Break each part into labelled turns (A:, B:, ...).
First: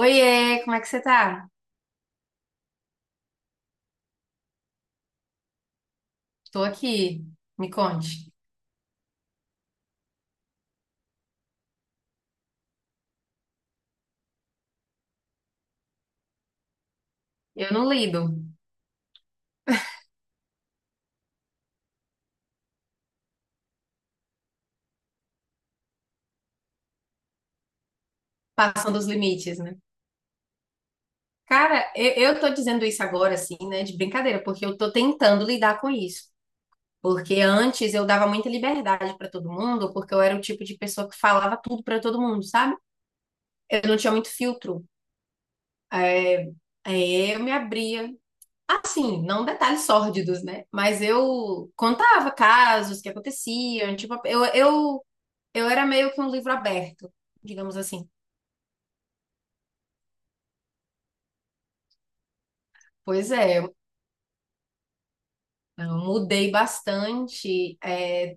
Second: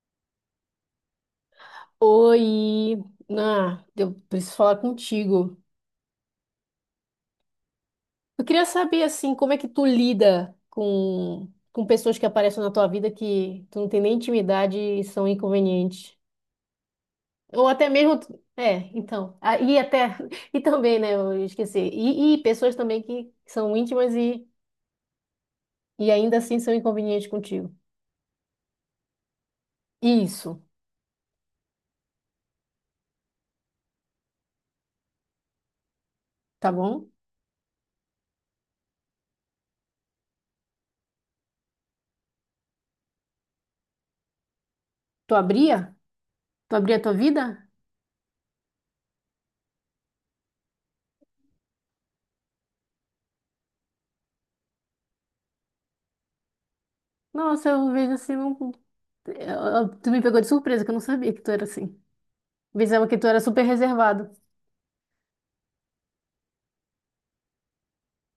A: Oiê, como é que você tá?
B: Oi, eu preciso falar contigo.
A: Tô aqui, me conte.
B: Eu queria saber assim, como é que tu lida com pessoas que aparecem na tua vida que tu não tem nem intimidade e são inconvenientes. Ou
A: Eu
B: até
A: não
B: mesmo,
A: lido,
B: então, e até e também, né, eu esqueci. E pessoas também que são íntimas e ainda assim são inconvenientes contigo.
A: passando os limites, né?
B: Isso,
A: Cara, eu tô dizendo isso agora, assim, né, de brincadeira, porque eu tô tentando lidar com isso.
B: tá bom?
A: Porque antes eu dava muita liberdade pra todo mundo, porque eu era o tipo de pessoa que falava tudo pra todo mundo, sabe? Eu não tinha muito filtro.
B: Tu abria?
A: É,
B: Tu abria a tua
A: eu
B: vida?
A: me abria. Assim, não detalhes sórdidos, né? Mas eu contava casos que aconteciam, tipo, eu era meio que um livro aberto,
B: Nossa,
A: digamos
B: eu
A: assim.
B: vejo assim, não, tu me pegou de surpresa, que eu não sabia que tu era assim. Pensava que tu
A: Pois
B: era
A: é,
B: super
A: eu
B: reservado.
A: mudei bastante.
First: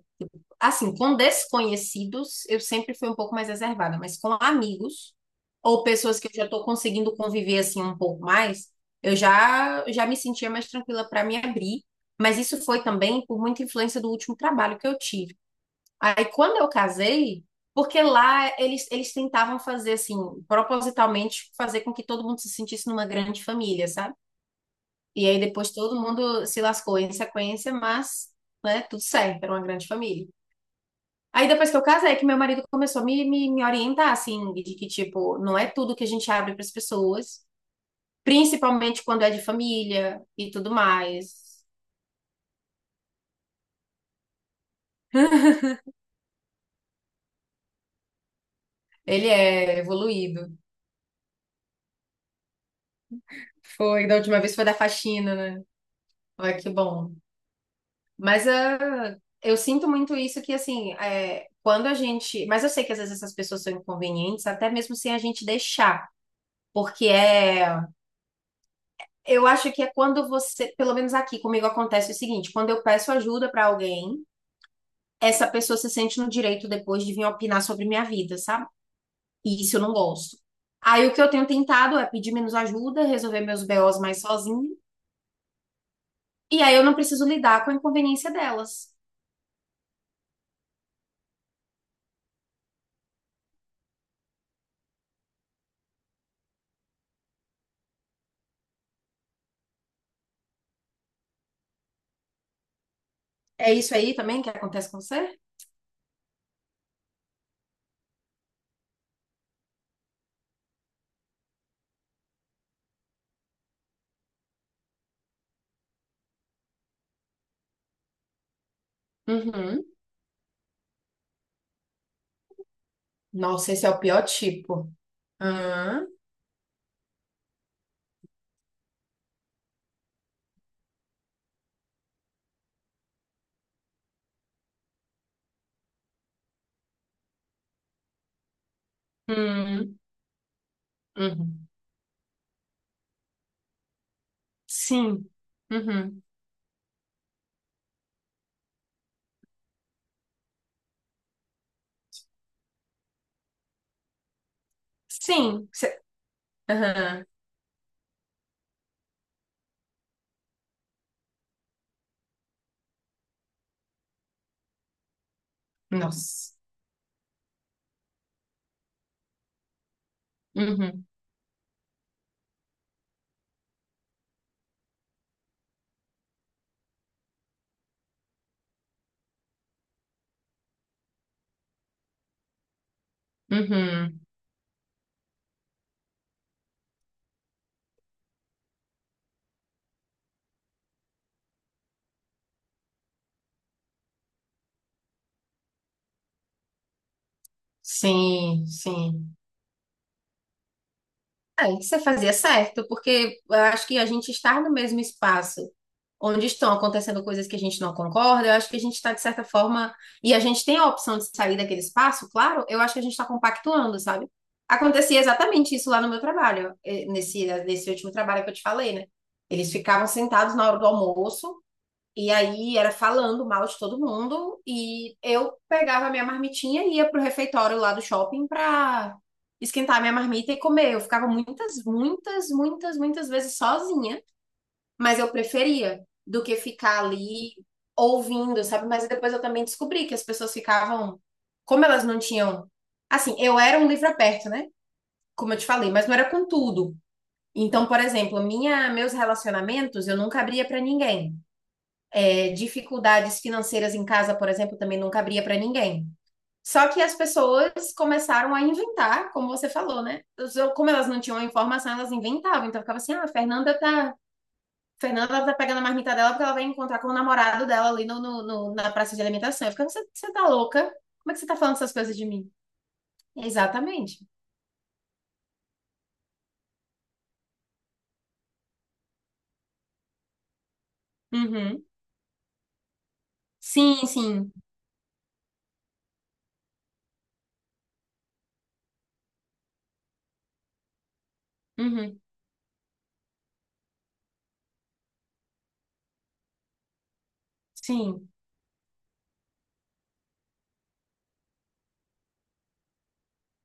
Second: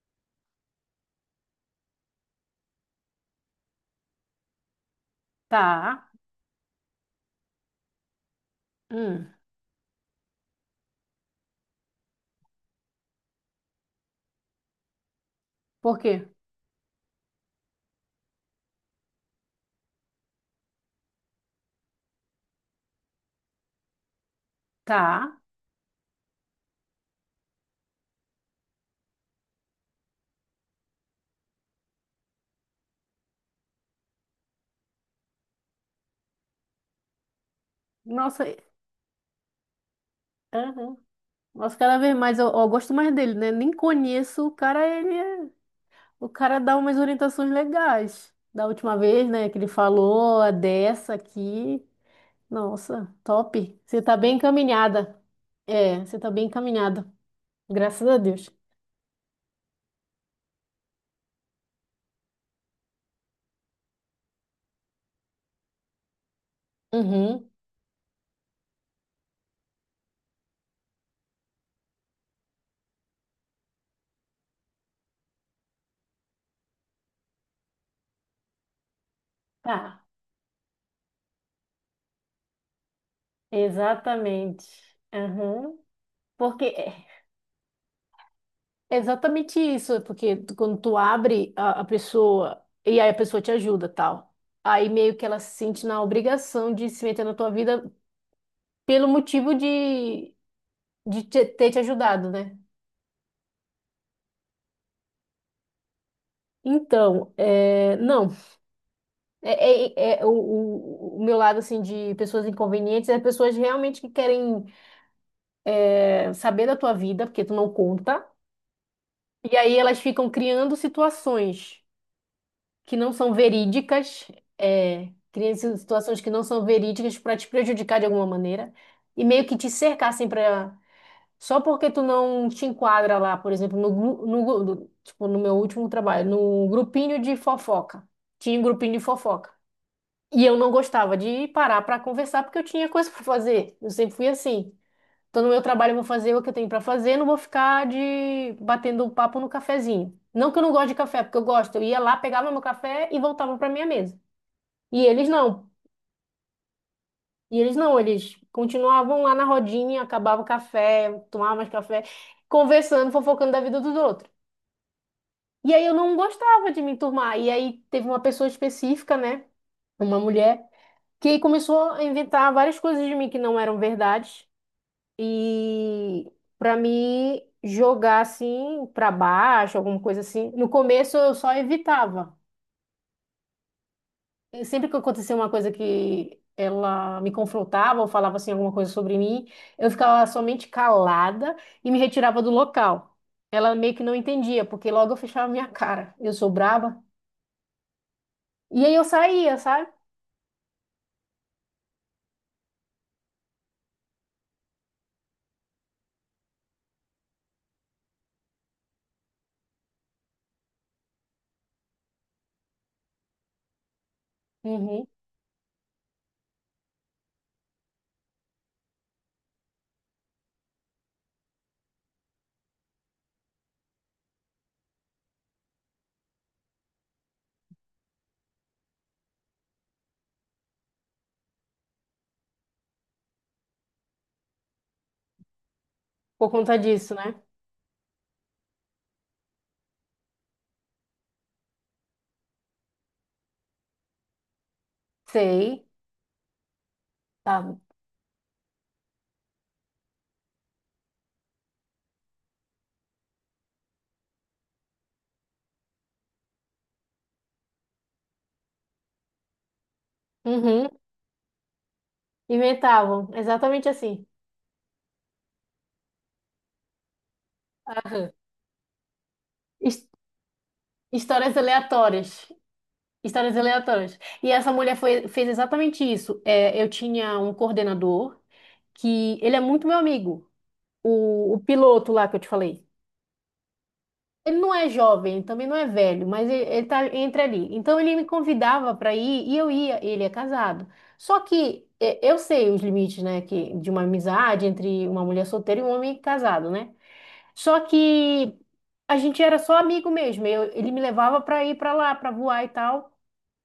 A: Assim, com desconhecidos, eu sempre fui um pouco mais reservada, mas com amigos ou
B: Tá.
A: pessoas que eu já estou conseguindo conviver assim um pouco mais, eu
B: Hum.
A: já me sentia mais tranquila para me abrir. Mas isso foi também por muita influência do último trabalho que eu tive.
B: Por quê?
A: Aí quando eu casei, porque lá eles tentavam fazer assim, propositalmente fazer com que todo mundo se sentisse numa grande família, sabe? E
B: Tá.
A: aí depois todo mundo se lascou em sequência, mas, né, tudo certo, era uma grande família. Aí depois que eu casei, que meu marido começou a me orientar, assim, de que, tipo, não é tudo que a gente abre para as pessoas,
B: Nossa, e-
A: principalmente quando é de família e tudo
B: aham.
A: mais.
B: Nossa, cada vez mais eu gosto mais dele, né? Nem conheço o cara, ele é... O cara dá umas orientações legais. Da última vez,
A: Ele
B: né, que ele
A: é
B: falou
A: evoluído.
B: a dessa aqui. Nossa, top. Você
A: Foi,
B: tá
A: da
B: bem
A: última vez foi da
B: encaminhada.
A: faxina, né?
B: É, você tá bem
A: Olha que
B: encaminhada.
A: bom.
B: Graças a
A: Mas
B: Deus.
A: eu sinto muito isso que, assim, quando a gente... Mas eu sei que às vezes essas pessoas são inconvenientes, até mesmo sem a gente deixar, porque
B: Uhum.
A: é eu acho que é quando você, pelo menos aqui comigo acontece o seguinte, quando eu peço ajuda pra alguém, essa pessoa se sente no direito depois de vir opinar sobre minha vida, sabe? E isso eu não
B: Tá.
A: gosto. Aí o que eu tenho tentado é pedir menos ajuda, resolver meus BOs mais
B: Exatamente.
A: sozinho
B: Aham.
A: e
B: Porque
A: aí eu não
B: é,
A: preciso lidar com a inconveniência delas.
B: É exatamente isso, porque quando tu abre a pessoa e aí a pessoa te ajuda, tal. Aí meio que ela se sente na obrigação de se meter na tua vida pelo motivo de, ter te ajudado, né?
A: É isso aí também que acontece com você?
B: Então, não, é o meu lado assim de pessoas inconvenientes é pessoas realmente que querem saber da tua vida, porque tu não conta, e aí
A: Uhum.
B: elas ficam criando situações que não são
A: Nossa, esse é o pior
B: verídicas,
A: tipo.
B: é, cria
A: Aham.
B: situações que não são verídicas para te prejudicar de alguma maneira e meio que te cercassem para só porque tu não te enquadra lá, por exemplo, tipo, no meu último trabalho, no grupinho de fofoca. Tinha um grupinho de fofoca.
A: Uhum.
B: E eu não gostava de
A: Uhum.
B: parar para conversar porque eu tinha coisa para fazer. Eu sempre fui assim.
A: Sim.
B: Então, no meu trabalho, eu vou
A: Uhum.
B: fazer o que eu tenho para fazer, não vou ficar de batendo papo no cafezinho. Não que eu não goste de café, porque eu gosto. Eu ia lá, pegava meu café e voltava para minha mesa. E eles não.
A: Sim. Cê- Aham.
B: E eles não, eles continuavam lá na rodinha, acabava o café, tomava mais café, conversando, fofocando da vida dos outros. E aí eu não
A: Nossa.
B: gostava de me enturmar. E aí teve uma pessoa específica, né? Uma mulher,
A: Uhum.
B: que começou a inventar várias coisas de mim que não eram verdade e para mim jogar assim para baixo, alguma coisa assim. No começo eu só evitava.
A: Uhum.
B: E sempre que acontecia uma coisa que ela me confrontava ou falava assim alguma coisa sobre mim, eu ficava somente calada e me retirava do local. Ela meio que não entendia, porque logo eu fechava minha cara. Eu sou braba.
A: Sim,
B: E aí eu
A: sim.
B: saía, sabe?
A: É, você fazia é certo, porque eu acho que a gente estar no mesmo espaço onde estão acontecendo coisas que a gente não concorda, eu acho que a gente está, de certa forma, e a gente tem a opção de sair daquele espaço, claro, eu acho que a gente está compactuando, sabe?
B: Uhum.
A: Acontecia exatamente isso lá no meu trabalho, nesse último trabalho que eu te falei, né? Eles ficavam sentados na hora do almoço, e aí era falando mal de todo mundo e eu pegava a minha marmitinha e ia pro refeitório lá do shopping pra esquentar a minha marmita e comer. Eu ficava muitas, muitas, muitas, muitas vezes sozinha, mas eu preferia do
B: Por
A: que
B: conta
A: ficar
B: disso, né?
A: ali ouvindo, sabe? Mas depois eu também descobri que as pessoas ficavam, como elas não tinham, assim, eu era um livro aberto, né? Como eu te
B: Sei,
A: falei, mas não era com tudo.
B: sabe?
A: Então, por exemplo, meus relacionamentos eu nunca abria pra ninguém dificuldades financeiras em casa, por exemplo, também não cabria para ninguém. Só que as pessoas começaram a inventar, como você falou, né?
B: Uhum.
A: Como elas não tinham a informação, elas inventavam. Então ficava assim: ah, a
B: Inventavam,
A: Fernanda
B: exatamente
A: tá.
B: assim.
A: Fernanda ela tá pegando a marmita dela porque ela vai encontrar com o namorado dela ali
B: Aham.
A: na praça de alimentação. Eu ficava, você tá louca? Como é que você tá
B: Histórias
A: falando essas coisas de mim?
B: aleatórias. Histórias aleatórias.
A: Exatamente.
B: E essa mulher fez exatamente isso. É, eu tinha um coordenador que ele é muito meu amigo. O
A: Uhum.
B: piloto lá que eu te falei.
A: Sim, sim.
B: Ele não é jovem, ele também não é velho, mas ele tá entre ali. Então ele me convidava para ir e eu ia. Ele é casado. Só que é,
A: Uhum.
B: eu sei os limites, né, que, de uma amizade entre uma mulher solteira e um homem casado, né? Só
A: Sim.
B: que a gente era só amigo mesmo. Ele me levava para ir para lá, para voar e tal.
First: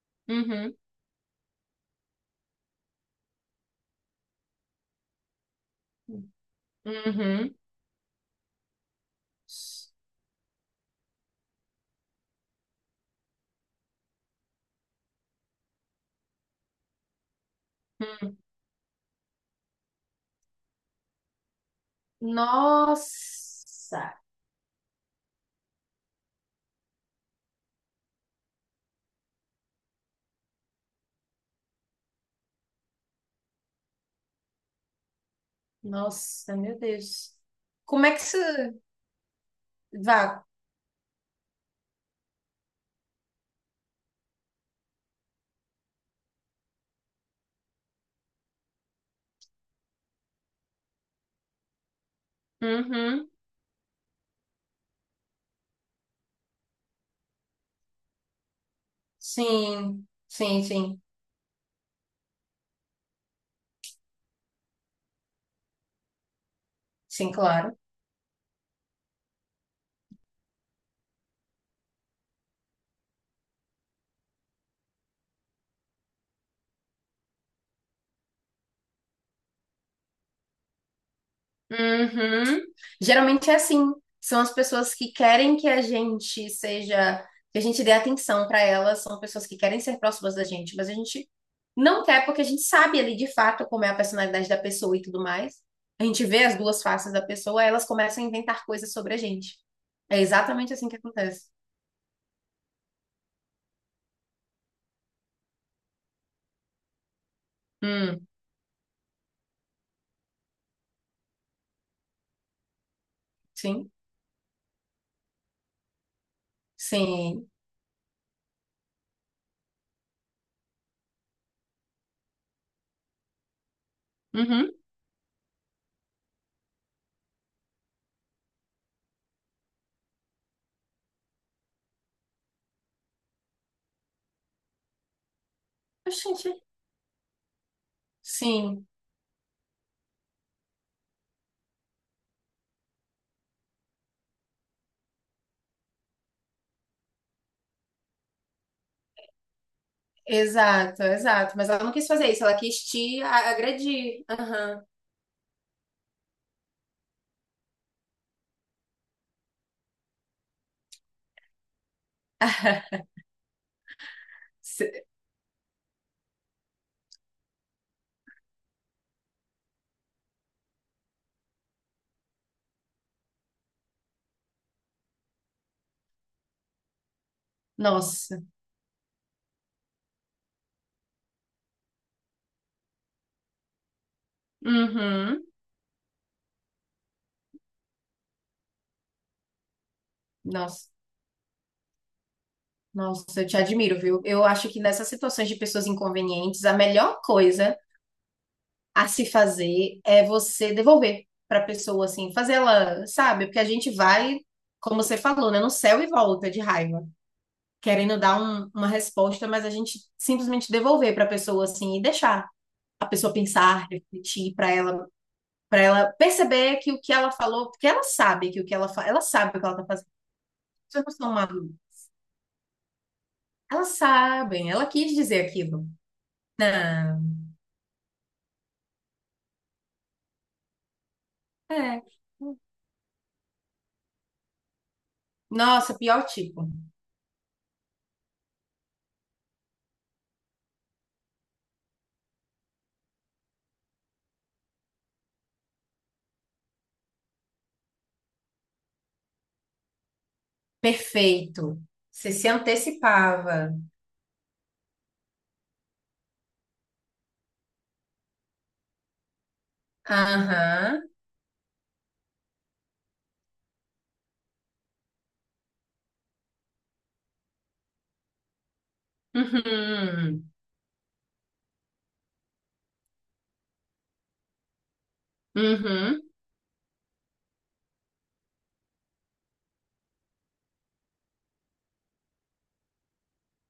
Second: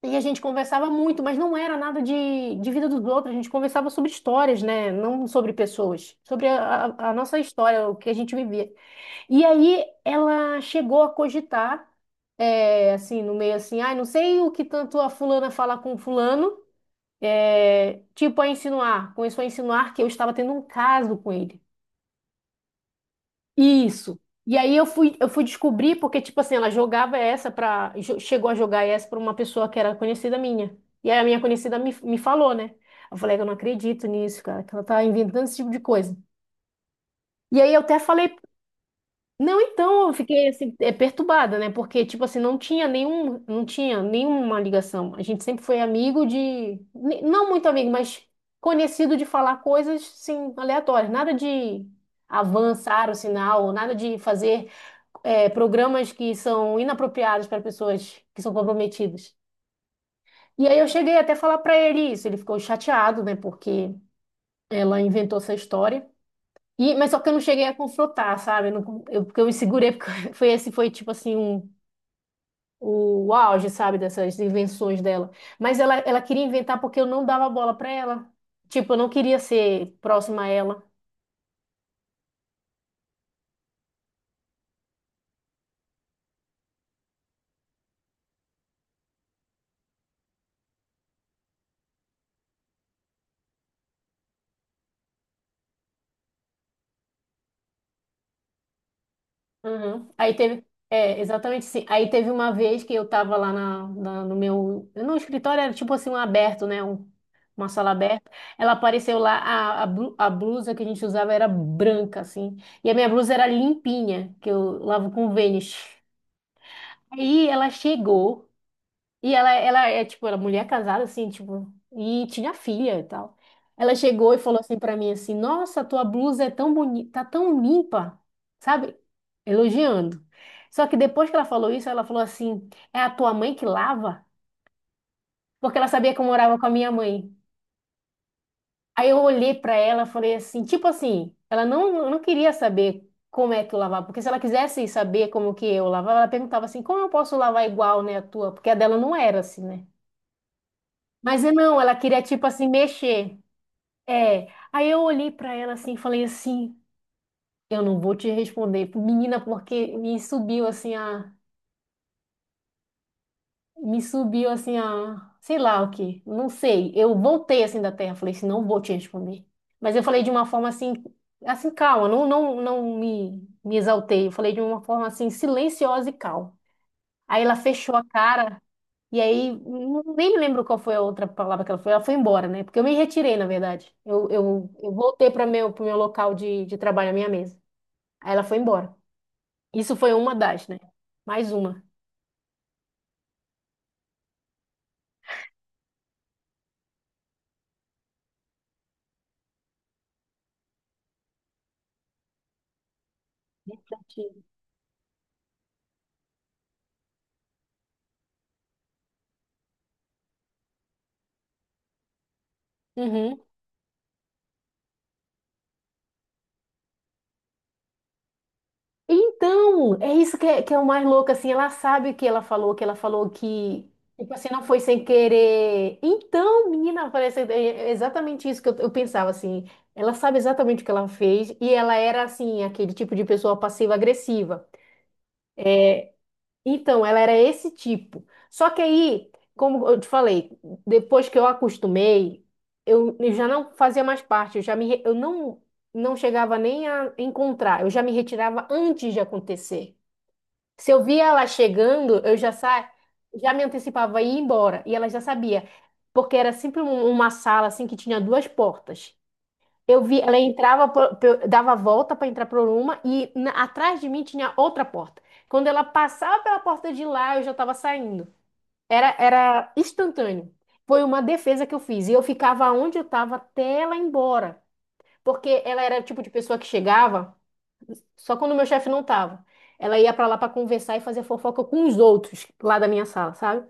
B: E a gente
A: Uhum.
B: conversava muito, mas não era nada de vida dos outros, a gente conversava sobre histórias, né? Não sobre pessoas, sobre a nossa
A: Uhum.
B: história, o que a gente vivia. E aí ela chegou a cogitar, é, assim, no meio assim, ai, não sei o que tanto a fulana fala com fulano, é,
A: Hum.
B: tipo a insinuar, começou a insinuar que eu estava tendo um caso com ele.
A: Nossa.
B: Isso. E aí eu fui descobrir, porque, tipo assim, ela jogava essa pra. Chegou a jogar essa pra uma pessoa que era conhecida minha. E aí a minha conhecida me falou, né? Eu falei que eu não acredito nisso, cara, que ela tá inventando esse tipo de coisa.
A: Nossa, meu Deus.
B: E aí eu até
A: Como é que
B: falei,
A: você
B: não, então, eu
A: vá.
B: fiquei assim, é, perturbada, né? Porque, tipo assim, não tinha nenhuma ligação. A gente sempre foi amigo de. Não muito amigo, mas conhecido de falar coisas, sim, aleatórias. Nada de avançar o
A: Uhum.
B: sinal, nada de fazer programas que são inapropriados para pessoas que são comprometidas.
A: Sim, sim,
B: E aí eu
A: sim.
B: cheguei até a falar para ele isso, ele ficou chateado, né, porque ela inventou essa história. E, mas só que
A: Sim,
B: eu não cheguei a
A: claro.
B: confrontar, sabe? Eu, não eu- porque eu me segurei, porque foi tipo assim um, o auge, sabe, dessas invenções dela. Mas ela queria inventar porque eu não dava bola para ela. Tipo, eu não queria ser próxima a ela.
A: Uhum. Geralmente é assim. São as pessoas que querem que a gente seja, que a gente dê atenção para elas, são pessoas que querem ser próximas da gente, mas a gente não quer porque a gente sabe ali de fato como é a personalidade da pessoa e tudo mais. A gente vê as duas faces da pessoa, aí elas começam a inventar coisas sobre a gente.
B: Uhum.
A: É
B: Aí teve,
A: exatamente assim que
B: é,
A: acontece.
B: exatamente assim. Aí teve uma vez que eu tava lá no meu, no escritório era tipo assim um aberto, né? Um, uma sala
A: Hum,
B: aberta. Ela apareceu lá, a blusa que a gente usava era branca, assim. E a minha blusa era
A: sim,
B: limpinha, que eu lavo com Vênus. Aí
A: sim.
B: ela chegou. E ela é, tipo, era mulher casada, assim, tipo, e tinha filha e tal. Ela chegou e falou
A: Uhum.
B: assim pra mim, assim, nossa, tua blusa é tão bonita, tá tão limpa, sabe? Elogiando. Só que depois que ela falou isso, ela falou assim, é a tua mãe que lava? Porque ela sabia que eu
A: Oxente.
B: morava com a minha mãe.
A: Sim,
B: Aí eu olhei pra ela, falei assim, tipo assim, ela não, não queria saber como é que eu lavava, porque se ela quisesse saber como que eu lavava, ela perguntava assim, como eu posso lavar igual, né, a tua? Porque a dela não era assim, né?
A: exato,
B: Mas eu
A: exato. Mas
B: não,
A: ela não
B: ela
A: quis
B: queria,
A: fazer isso,
B: tipo
A: ela
B: assim,
A: quis te
B: mexer.
A: a- agredir.
B: É.
A: Aham.
B: Aí eu olhei pra ela assim e falei assim: eu não vou te responder, menina, porque me subiu assim a. Me subiu assim
A: Se-
B: a. Sei lá o que, não sei. Eu voltei assim da terra, falei assim: não vou te responder. Mas eu falei de uma forma assim, assim, calma, não, não, me exaltei. Eu falei de uma forma assim, silenciosa e calma. Aí ela fechou a
A: Nossa.
B: cara. E aí, nem me lembro qual foi a outra palavra que ela foi. Ela foi embora, né? Porque eu me retirei, na verdade. Eu voltei para
A: Uhum.
B: meu, pro meu local de trabalho, a minha mesa. Aí ela foi embora. Isso foi uma das, né?
A: Nossa.
B: Mais uma.
A: Nossa, eu te admiro, viu? Eu acho que nessas situações de pessoas inconvenientes, a melhor coisa a se fazer é você devolver para a pessoa, assim, fazer ela, sabe? Porque a gente vai,
B: Refletindo.
A: como você falou, né, no céu e volta de raiva, querendo dar um- uma resposta, mas a gente simplesmente devolver para a pessoa, assim, e deixar. A pessoa
B: Uhum.
A: pensar, refletir, para ela perceber que o que ela falou, porque ela sabe que o que ela fala, ela sabe o que ela tá
B: Então,
A: fazendo.
B: é isso que é o
A: As
B: mais
A: pessoas não
B: louco,
A: são
B: assim, ela
A: malucas.
B: sabe o que ela falou, que ela falou que,
A: Elas
B: tipo assim, não
A: sabem,
B: foi
A: ela
B: sem
A: quis dizer aquilo.
B: querer. Então, menina,
A: Não.
B: parece é é exatamente isso que eu pensava, assim, ela sabe exatamente o que ela fez e ela
A: É.
B: era, assim, aquele tipo de pessoa passiva-agressiva.
A: Nossa, pior tipo.
B: Então, ela era esse tipo. Só que aí, como eu te falei, depois que eu acostumei, eu já não fazia mais parte, eu já me, re- eu não, não chegava nem a encontrar, eu já me retirava antes de acontecer. Se eu via ela
A: Perfeito.
B: chegando,
A: Você
B: eu
A: se
B: já sa... já me
A: antecipava.
B: antecipava e ia embora. E ela já sabia. Porque era sempre uma sala assim que tinha duas portas. Eu vi, ela entrava,
A: Aham.
B: dava a volta para entrar por uma e atrás de mim tinha outra porta. Quando ela passava pela porta de lá, eu já estava saindo. Era
A: Uhum.
B: instantâneo. Foi uma defesa que eu fiz. E eu ficava onde eu estava até ela ir embora. Porque ela era o
A: Uhum.
B: tipo de pessoa que chegava. Só quando meu chefe não tava. Ela ia pra lá pra conversar e fazer fofoca com os outros lá da minha sala, sabe?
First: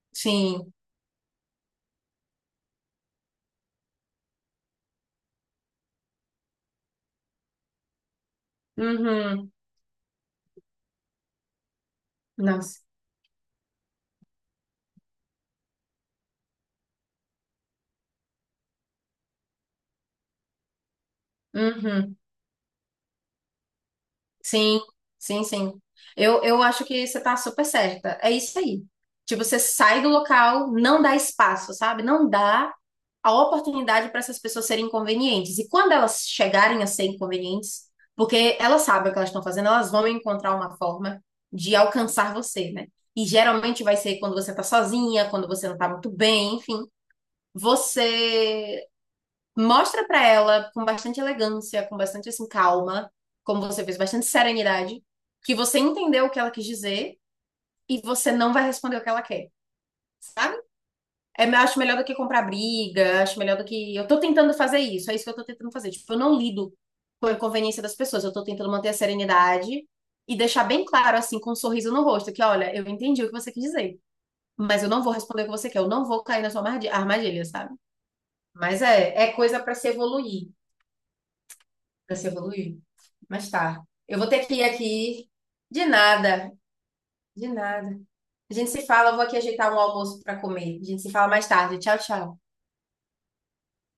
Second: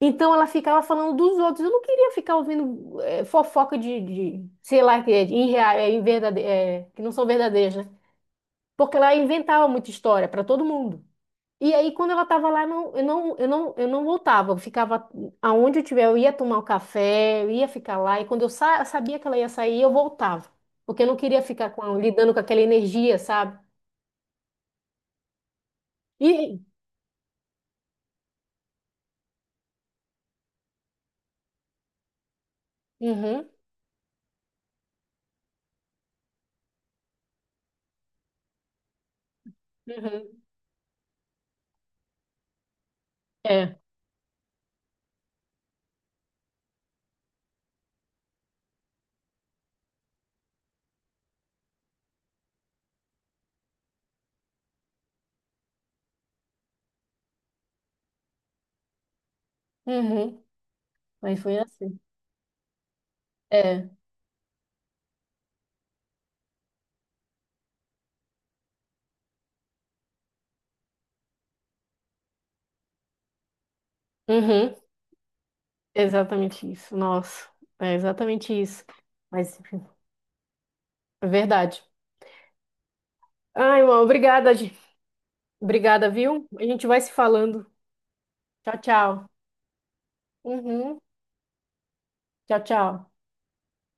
B: Então ela
A: Sim.
B: ficava falando dos outros. Eu não queria ficar ouvindo fofoca sei lá, que é de irreal, é, que não são verdadeiras, né? Porque ela
A: Uhum.
B: inventava muita história pra todo mundo. E aí quando ela tava lá,
A: Nossa.
B: não, eu não voltava. Eu ficava aonde eu tiver, eu ia tomar um café, eu ia ficar lá. E quando eu sabia que ela ia sair, eu voltava, porque eu não queria ficar com,
A: Uhum.
B: lidando com aquela energia, sabe?
A: Sim, sim, sim. Eu,
B: E
A: eu acho que você tá super certa. É isso aí. Tipo, você sai do local, não dá espaço, sabe? Não dá a
B: Uhum.
A: oportunidade para essas pessoas serem inconvenientes. E quando elas chegarem a ser inconvenientes, porque elas sabem o que elas estão fazendo, elas vão
B: Uhum.
A: encontrar uma forma de alcançar você, né? E
B: É.
A: geralmente vai ser quando você tá sozinha, quando você não tá muito bem, enfim. Você mostra pra ela com bastante elegância, com bastante assim calma, como você fez, bastante serenidade, que você entendeu o que ela quis dizer e você não vai responder o que ela quer,
B: Uhum.
A: sabe?
B: Mas
A: É, eu
B: foi
A: acho melhor
B: assim.
A: do que comprar briga, acho melhor do
B: É.
A: que eu tô tentando fazer isso, é isso que eu tô tentando fazer. Tipo, eu não lido com a inconveniência das pessoas, eu tô tentando manter a serenidade e deixar bem claro assim com um sorriso no rosto que olha, eu entendi o que você quis dizer,
B: Uhum.
A: mas eu não vou responder o que você quer, eu não vou cair na sua
B: Exatamente
A: armadilha,
B: isso.
A: armadilha,
B: Nossa.
A: sabe?
B: É exatamente
A: Mas
B: isso.
A: é
B: Mas,
A: coisa pra
B: enfim,
A: se evoluir,
B: é verdade.
A: pra se evoluir. Mas
B: Ai,
A: tá.
B: irmão,
A: Eu vou ter
B: obrigada,
A: que ir
B: gente.
A: aqui. De
B: Obrigada, viu?
A: nada,
B: A gente vai se
A: de
B: falando.
A: nada. A gente
B: Tchau,
A: se fala, eu vou
B: tchau.
A: aqui ajeitar um almoço para comer. A
B: Uhum.
A: gente se fala mais tarde. Tchau, tchau.
B: Tchau, tchau.